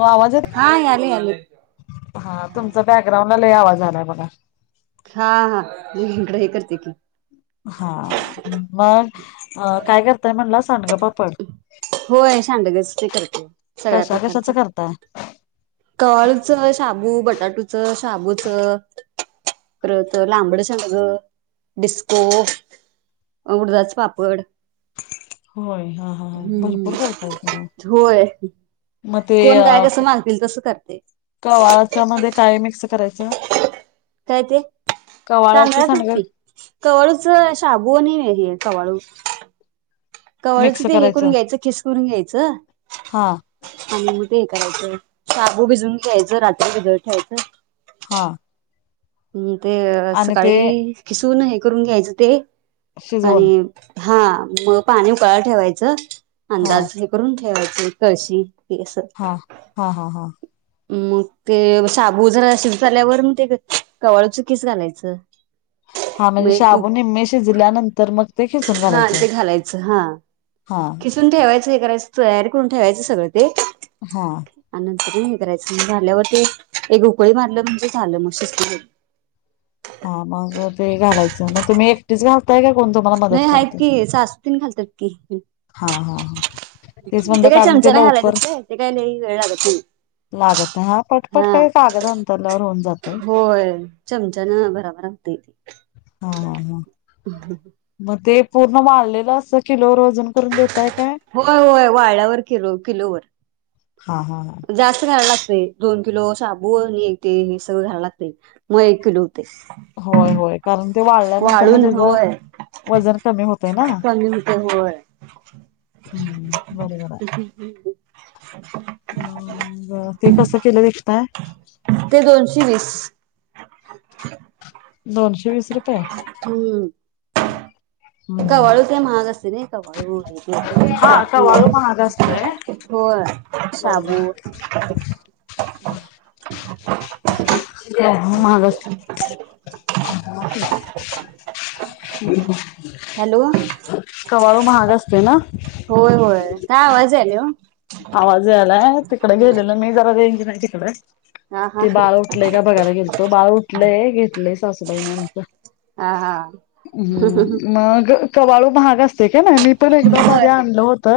हा आवाजत हा याले याले हा तुमचा बॅकग्राऊंड मलाही आवाज आलाय बघ हा हा मी हिकडं हे करते की हा मग अ काय करताय म्हणलास होय शांडगच की करते सगळ्या कशा कशाच प्रकारच करताय? कवाळुच शाबू बटाटूच शाबूच परत लांबड सांडग डिस्को उरदाच पापड होय हा ह हम्म भरपूर करताय कि म होय मग ते कोण काय कसं मागतील तसं करते कवाळाच्या मध्ये काय मिक्स करायचं काय ते कवाळ्याचं तांदळाचच सांडग की कवाळूच शाबू आणि हे कवाळू कवाळूची मिक्स ते हे करून करायचं. घ्यायचं खिसून घ्यायचं हा आणि मं ते शाबू भिजून घ्यायचं रात्री भिजत ठेवायचं हा हम् ते आणि ते सकाळी किसूून हे करून घ्यायचं ते शिजवून आणि हा मग पाणी उकळायला ठेवायचं हा अंदाज हे करून ठेवायचा कशी हा हा हा हा मग ते साबू जरा शिजत आल्यावर मग ते कवाळूच कीस घालायचं हा मग म्हणजे एक शाबू नि्मे शिजल्यानंतर मग ते खिसून हा घालायचं. ते घालायचं हा हा खिसून ठेवायच हे करायचं तयारी करून ठेवायचं सगळं ते हा आणि हे करायच म्ह झाल्यावर ते एक ऊकळी मारलं म्हणजे झालं म शिजत ते हा [inaudible] ते घालायचं मग तुम्ही एकटीच घालताय का कोण तुम्हाला नाही मदत आहेत करते? की सासू पण घालताहेत की हा हा हा तेच म्हणलं काय कारण ते चमचाने लवकर घालायचंच काय ते काय लई वेळ लागत नाही लागत हा पटपट हा काही कागद अंथरल्या वर होऊन जात होय चमचा न भरा भरा होतय ते हो. म ते पूर्ण वाळलेलं अस किलोवर अजून करून देताय का होय होय वाळल्यावर किलो किलोवर हा हा हा जास्ती [unintelligible] दोन किलो साबू आणि एक [unintelligible] हे सगळं घालायला लागते मग एक किलो होतंय होय होय कारण ते वाळल्यानंतर ना वाळून त्याच होय वजन कमी होतय ना. कमी होतय होय. हम्म बरोबर आहे. म ते कसं किलो विकता? ते [inaudible] दोनशे वीस रुपये हो. अका वळू स महाग असते नाय. हा कवाळू महाग असतोय [unintelligible] हो. बरोबर साबु आहे. जाम महाग असते हॅलो का वाळू महाग असते ना होय होय काय आवाज येई नाय आवाज यायलाय तिकडे गेलेलो मी जरा रेंज नाही तिकडं हा [unintelligible] हा ते हा बाळ उठलेय का बघायला गेलतो, बाळ उठलेय घेतलेय सासू बाईन आमच्या हा हा अम मग कवाळू महाग असते. हे नाही मी पण एकदा मध्ये होय आणल होत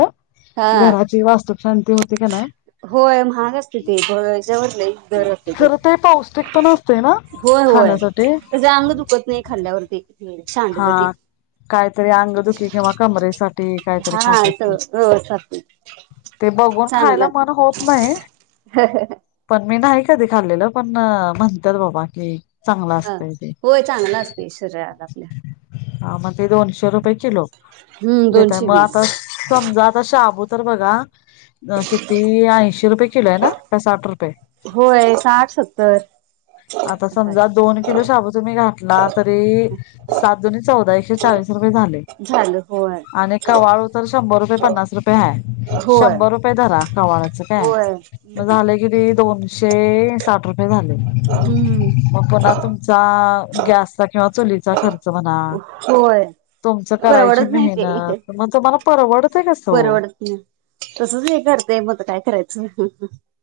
हा घराची वास्तू. होय महागच तथ. त्या. रते खरं ते पौष्टिक पण असते ना. होय होय खाण्यासाठी त्या अंग दुखत नाही खाल्ल्यावरती. ते. ते चांड कतीे. हा. काहीतरी अंगदुखी किंवा कमरेसाठी काहीतरी हा खातात ते व्यवस्था असते ते बघून चांगलं खायला मन लागते होत नाही पण मी नाही. कधी खाल्लेलं पण म्हणतात बाबा की. हा होय चांगला असते शरीला ला आपल्या. हा मग. दोनशे रुपये किलो हम्म देताय दोनशे म वीस आता समजा आता शाबुत तर बघा किती ऐंशी रुपये किलो आहे ना का साठ रु होय साठ-सत्तर आता समजा दोन किलो शाबू तुम्ही घातला तरी सात दुनी चौदा एकशे चाळीस रुपये झाले, झालं होय आणि कवाळू तर शंभर रुपये पन्नास रुपये हाय होय शंभर रुपये धरा कवाळाच काय होय मग झालं किती दोनशे साठ रुपये झा हम्म मग पुन्हा तुमचा गॅसचा किंवा चुलीचा खर्च म्हणा, होय तुमचं करायची परवडत नाही ते मेहनत मग तुम्हाला परवडतय कसं ओ. परवडत नाही हा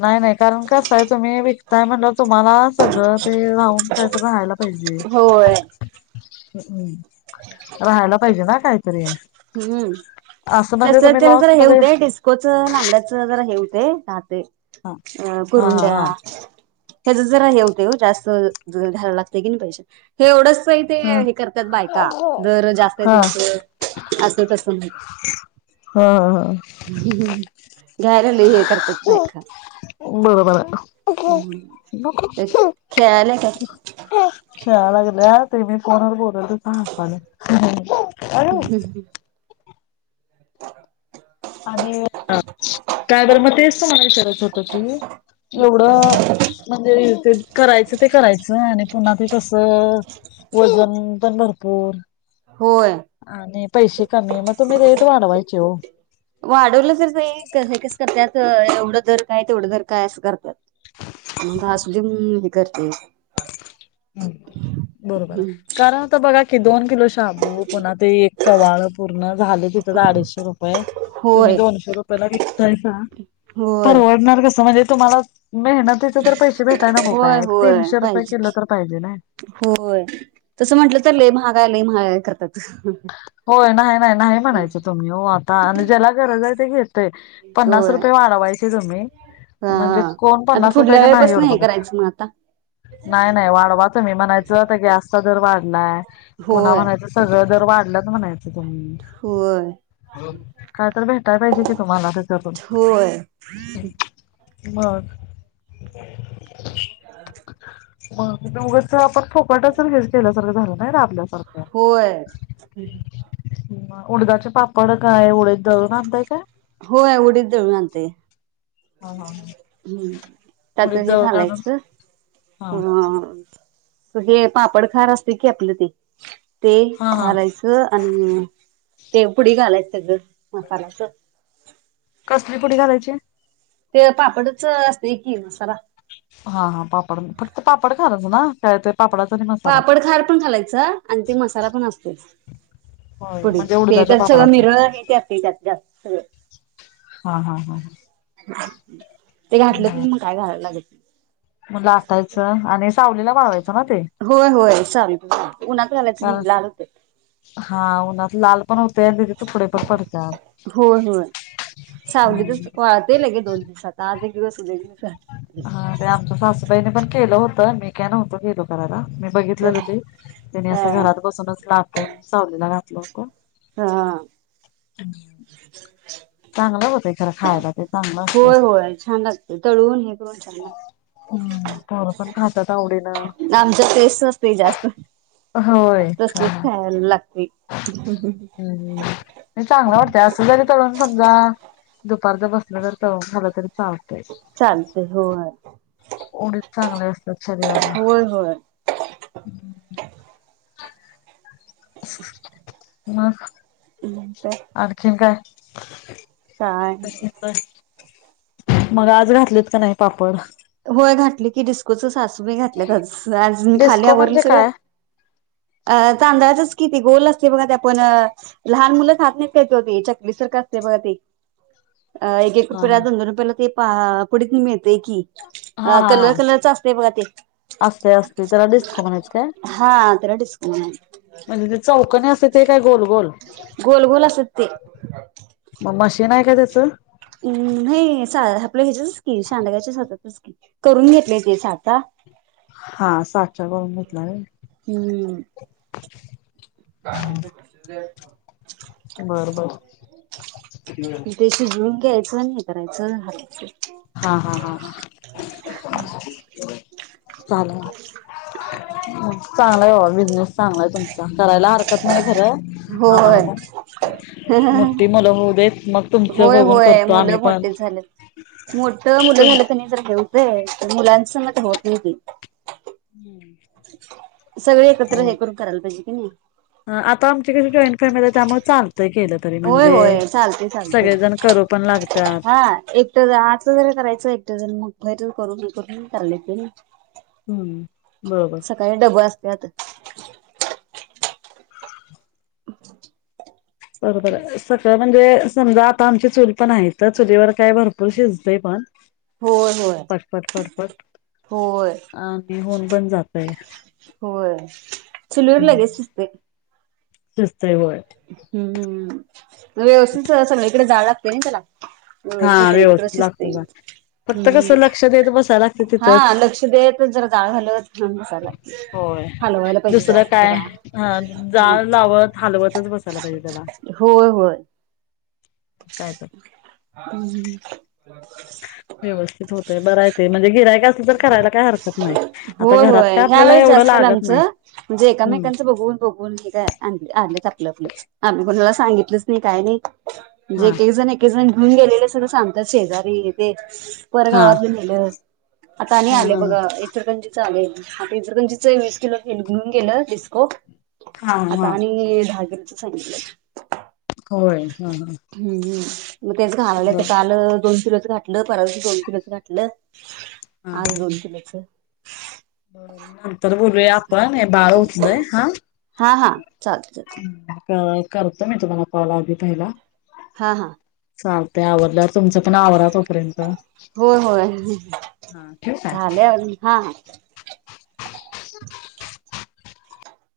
नाही नाही कारण कसं आहे तुम्ही वि कताय म्हणल्याव चौ तुम्हाला सगळं ते राहून कायतर राहायला पाहिजे. होय ्म् राहायला पाहिजे ना काय हम्म म्हणजे तस तुम्ही त्याला लॉस जरा हे मध्ये होतंय डिस्कोचं लांबड्याचं जरा हे हु तय रातय. हा अ हा कुरुंड्या हा हेच जरा हे होतंय ओ जास्त. ते जर घ्यायला लागतंय की नाही पैसे हे एवढंच पाणी ते हा हे करतात बायका, दर जास्त आहे हा तुमचं असं तसं म्ह हा घ्या बरं बरं खेळायला काय खेळा लागल्यात. ते मी फोनवर बोल त असताना हसालंय. हा हम्म हम्म [inaudible] आणि अनं काय बरं मग तेच. मला विचारायचं होत की एवढं म्हणजे ते करायचं ते करायचं आणि पुन्हा ते तस वजन पन भरपूर होय आणि पैसे कमी मग तुम्ही रेट वाढवायची हो. वाढवलं तर ते कस करत्यात अ एवढ तर काय तेवढं तर काय अस करत्यात असूदे म्हणून करतेय बरोबर आहे कारण तर बघाय की दोन एक किलो शाबू पुन्हा ते एक कवाळ पूर्ण झाले तिथेच अडीचशे रुपये तुम्ही होय दोनशे रुपयला विकतायसा होय परवडणार कस म्हणजे तुम्हाला मेहनतीचे तर पैसे भेटाय नको काय होय एक होय तीनशे रुपये पाहिजे किलो की तर पाहिजे ना होय तसं म्हटलं तर लई महाग हाय लई महाग हाय खरतात होय नाही नाही नाही म्हणायच तुम्ही हो आता आणि ज्याला गरज आहे ते घे तय पन्नास होय रुपये वाढवायचं. हे तुम्ही हा म्हणजे कोण आता पन्नास रुपये पुढल्या कर नाही वेळेपासन एढ हे बघ आता करायचं मग नाही नाही वाढवा तुम्ही म्हणायचता गॅसचा दर वाढलाय पुन्हा होय म्हणायचं सगळं वाढल्यात म्हणायचं. होय काय तर भेटाय पाहिजे कि तुम्हाला तेच्यातून होय मगं मग हीत उगच काय आपण फूकटच तर हे केल्यासारखं झालं नाही ना राबल्यास. होय हुं, हुं म उडदाचे पापड काय उडीद दळून आणताय काय? होय उडीच दळून आणतोय. हा हा हा हम् त्यात उडीद हे दळून आणून घालायचं हा ह हे पापड खार असते की आपलं ते ते हा हा घालायचं आणि तेव पुुडी घालायच सगळं मसाल्याच कसली पुडी घालायची? ते पापडच असतय की मसाला. हा हा पापड फक्त [unintelligible] काय तर पापड खार पण घालायच आणि ते मसाला पण असतोय. होय पुढे म्हणजे ते उडदाच्या त्यात सगळं पापडाचा मिर हे ते असत जास्त जास्त सगळं. हा, हा, हा, हा [unintelligible] म की मग काय घालायला लागत नाही. म आटायचं आणि सावलीला वळवाय होय होय साल पाप उन्हात घालायचं कारण नाही लाल होतय. हा उन्हात लाल पण होतय तिजे तुकडे पर पडत्यात होय होय हम् सावलीतच वाळतंय लगे दोन दिवसात आज एक दिवस देली म्हणजे झालं. हा ते आमच्या सासूबाईने पण केलं होतं मी काय नव्हतो गेलो करायला. मी बघितलेलं वाळतंय. होते त्यानी हा असं घरात बसूनच लाटून सावलीला घात [unintelligible] हा. चांगल होतयं खर खायला ते चांगलं असतंय होय होय छान लागते तळवून हे करून छान लागते. हम्म पोरं पण खातात आवडी आमचा टेस्ट असते जास्त होय तसलच हा खायला लागते. हम्म चांगलं वाटतंय असं जरी तळुन समजा दुपारदा बसलं जर झालं तरी चालतय चालतंय होय उडीद चांगले असतात शरीराला होय होय [unintelligible] आणखीन काय? [inaudible] काय [unintelligible] मग आज घातलेत का नाही पापड. होय घातली की डिस्कोच सास तुम्ही घातल्यात आज मी खाली डिस्को आवरल म्हणजे सगळं काय? किती गोल असते बघा ते आपण लहान मुलं खात नाहीत काय ते ओ चकलीसारखं असते बघा ते अ एक-एक हा रुपयाला हा दोन-दोन रुपयाला ते पहा पुढत न मिळतय की हा अ हा कलर हा कलरच असते बघा ते असतय असतय त्याला डिस्को म्हणयच काय हा त्याला डिस्को म्हणायचं म्हणजे चौकने असते ते काय गोल गोल गोल गोल असतात ते म मशी हे नाही काय त्याचं हम्म नाही आपलं ह्याच्याच कि सांडगाच्या होतातच की करून घेतले ते साचा हा साठ तळून घेतलाये. हम्म [unintelligible] [inaudible] बर बर हं. ते शिजवून घ्यायचं आणि हे करायचं हातचं हा हा हा हा चाललं. चांगलाय बघा बिझनेस चांगलाय तुमच. करायला हरकत नाही खरं आम्हाला होय पण मोठठी मुलं होऊ देत मग तुमचं होय बघून होय करतो आम्ही मुलं पण मोठीेच झालेत. मोठ मुलं हो झालं कनई जरा होतय पण मुलांन संगट होत नाई ते सगळी एकत्र हे करून करायला पाहिजे. ह. ह आता आमची कशी जॉईंट फॅमिली आहे त्यामुळे चाल होय होय चालतयं सगळेजण करू पण चालतयं लागतात हा एकट जरा आतलं जरा करायचं एकटं जण मग तर करून हे होत नाई करायला येताय नाई. हम्म. बरोबर सकाळी डब असत्यात. हम. बरोबर आहे सकाळ म्हणजे समजा आता आमची चूल पण आहे तर चुलीवर काय भरपूर शिजतय पण होय होय पटपट पटपट होय आणि होऊन पण जातय होय चुलीवर लगेच शिजतंय. शिज हम्म हम्म. व्यवस्थित जर सगळीकडे जाळ लाग तय नाही त्यला. हा व्यवस्थित लागतो जाळ, फक्त कस हम्म लक्ष देत बस हा लक्ष देतच जरा जाळ घालत बसायला लागतंय होय. हालवायला पाहिजे दुसरं जाळ काय जरा हा ह जाळ लावत हलवतच बसायला होय होय. मग काय कर हम [unintelligible] व्यवस्थित होतय बराय ते म्हणजे गिरायकास होय होय काय ह्या आपल्याला वेळी एवढं जास्त लागत लाँच, नाही ्हणजे हम्म एमेकांचं बघून बघून हे काय आपलं -आपलं, आम्ही कोणाला सांगितलंच नाही काय नाही जे हा एकेकजण, एकेकजण म्हणून गेलेले सगळं सांगतात शेजारी हे ते. हा परगावातलं नेल. आता आणि हा आले हा. बघा इचलकरंजीत. चालेल आता इचलकरंजीच विस किलो तेल घेऊन गेल डिस्को. हा हा आता आणि दहा किलो सांगितलं. होय ह ह. हम्म हम्म मग तेच घाललंय ते काल दोन किलोच घाटलं, परवादिवशी दोन किलोच घाटलं. हा आज दोन किलोच. नंतर बोलूया आपण हे बाळ उठलंय हा हा हा. चालतय चालतय. करतो मी तुम्हाला कॉल आधी पहिला. हा हा. चालतंय आवरल्यावर तुमच पण आवरा तोपर्यंत होय होय हा ठिव का? झाले हा हा [inaudible]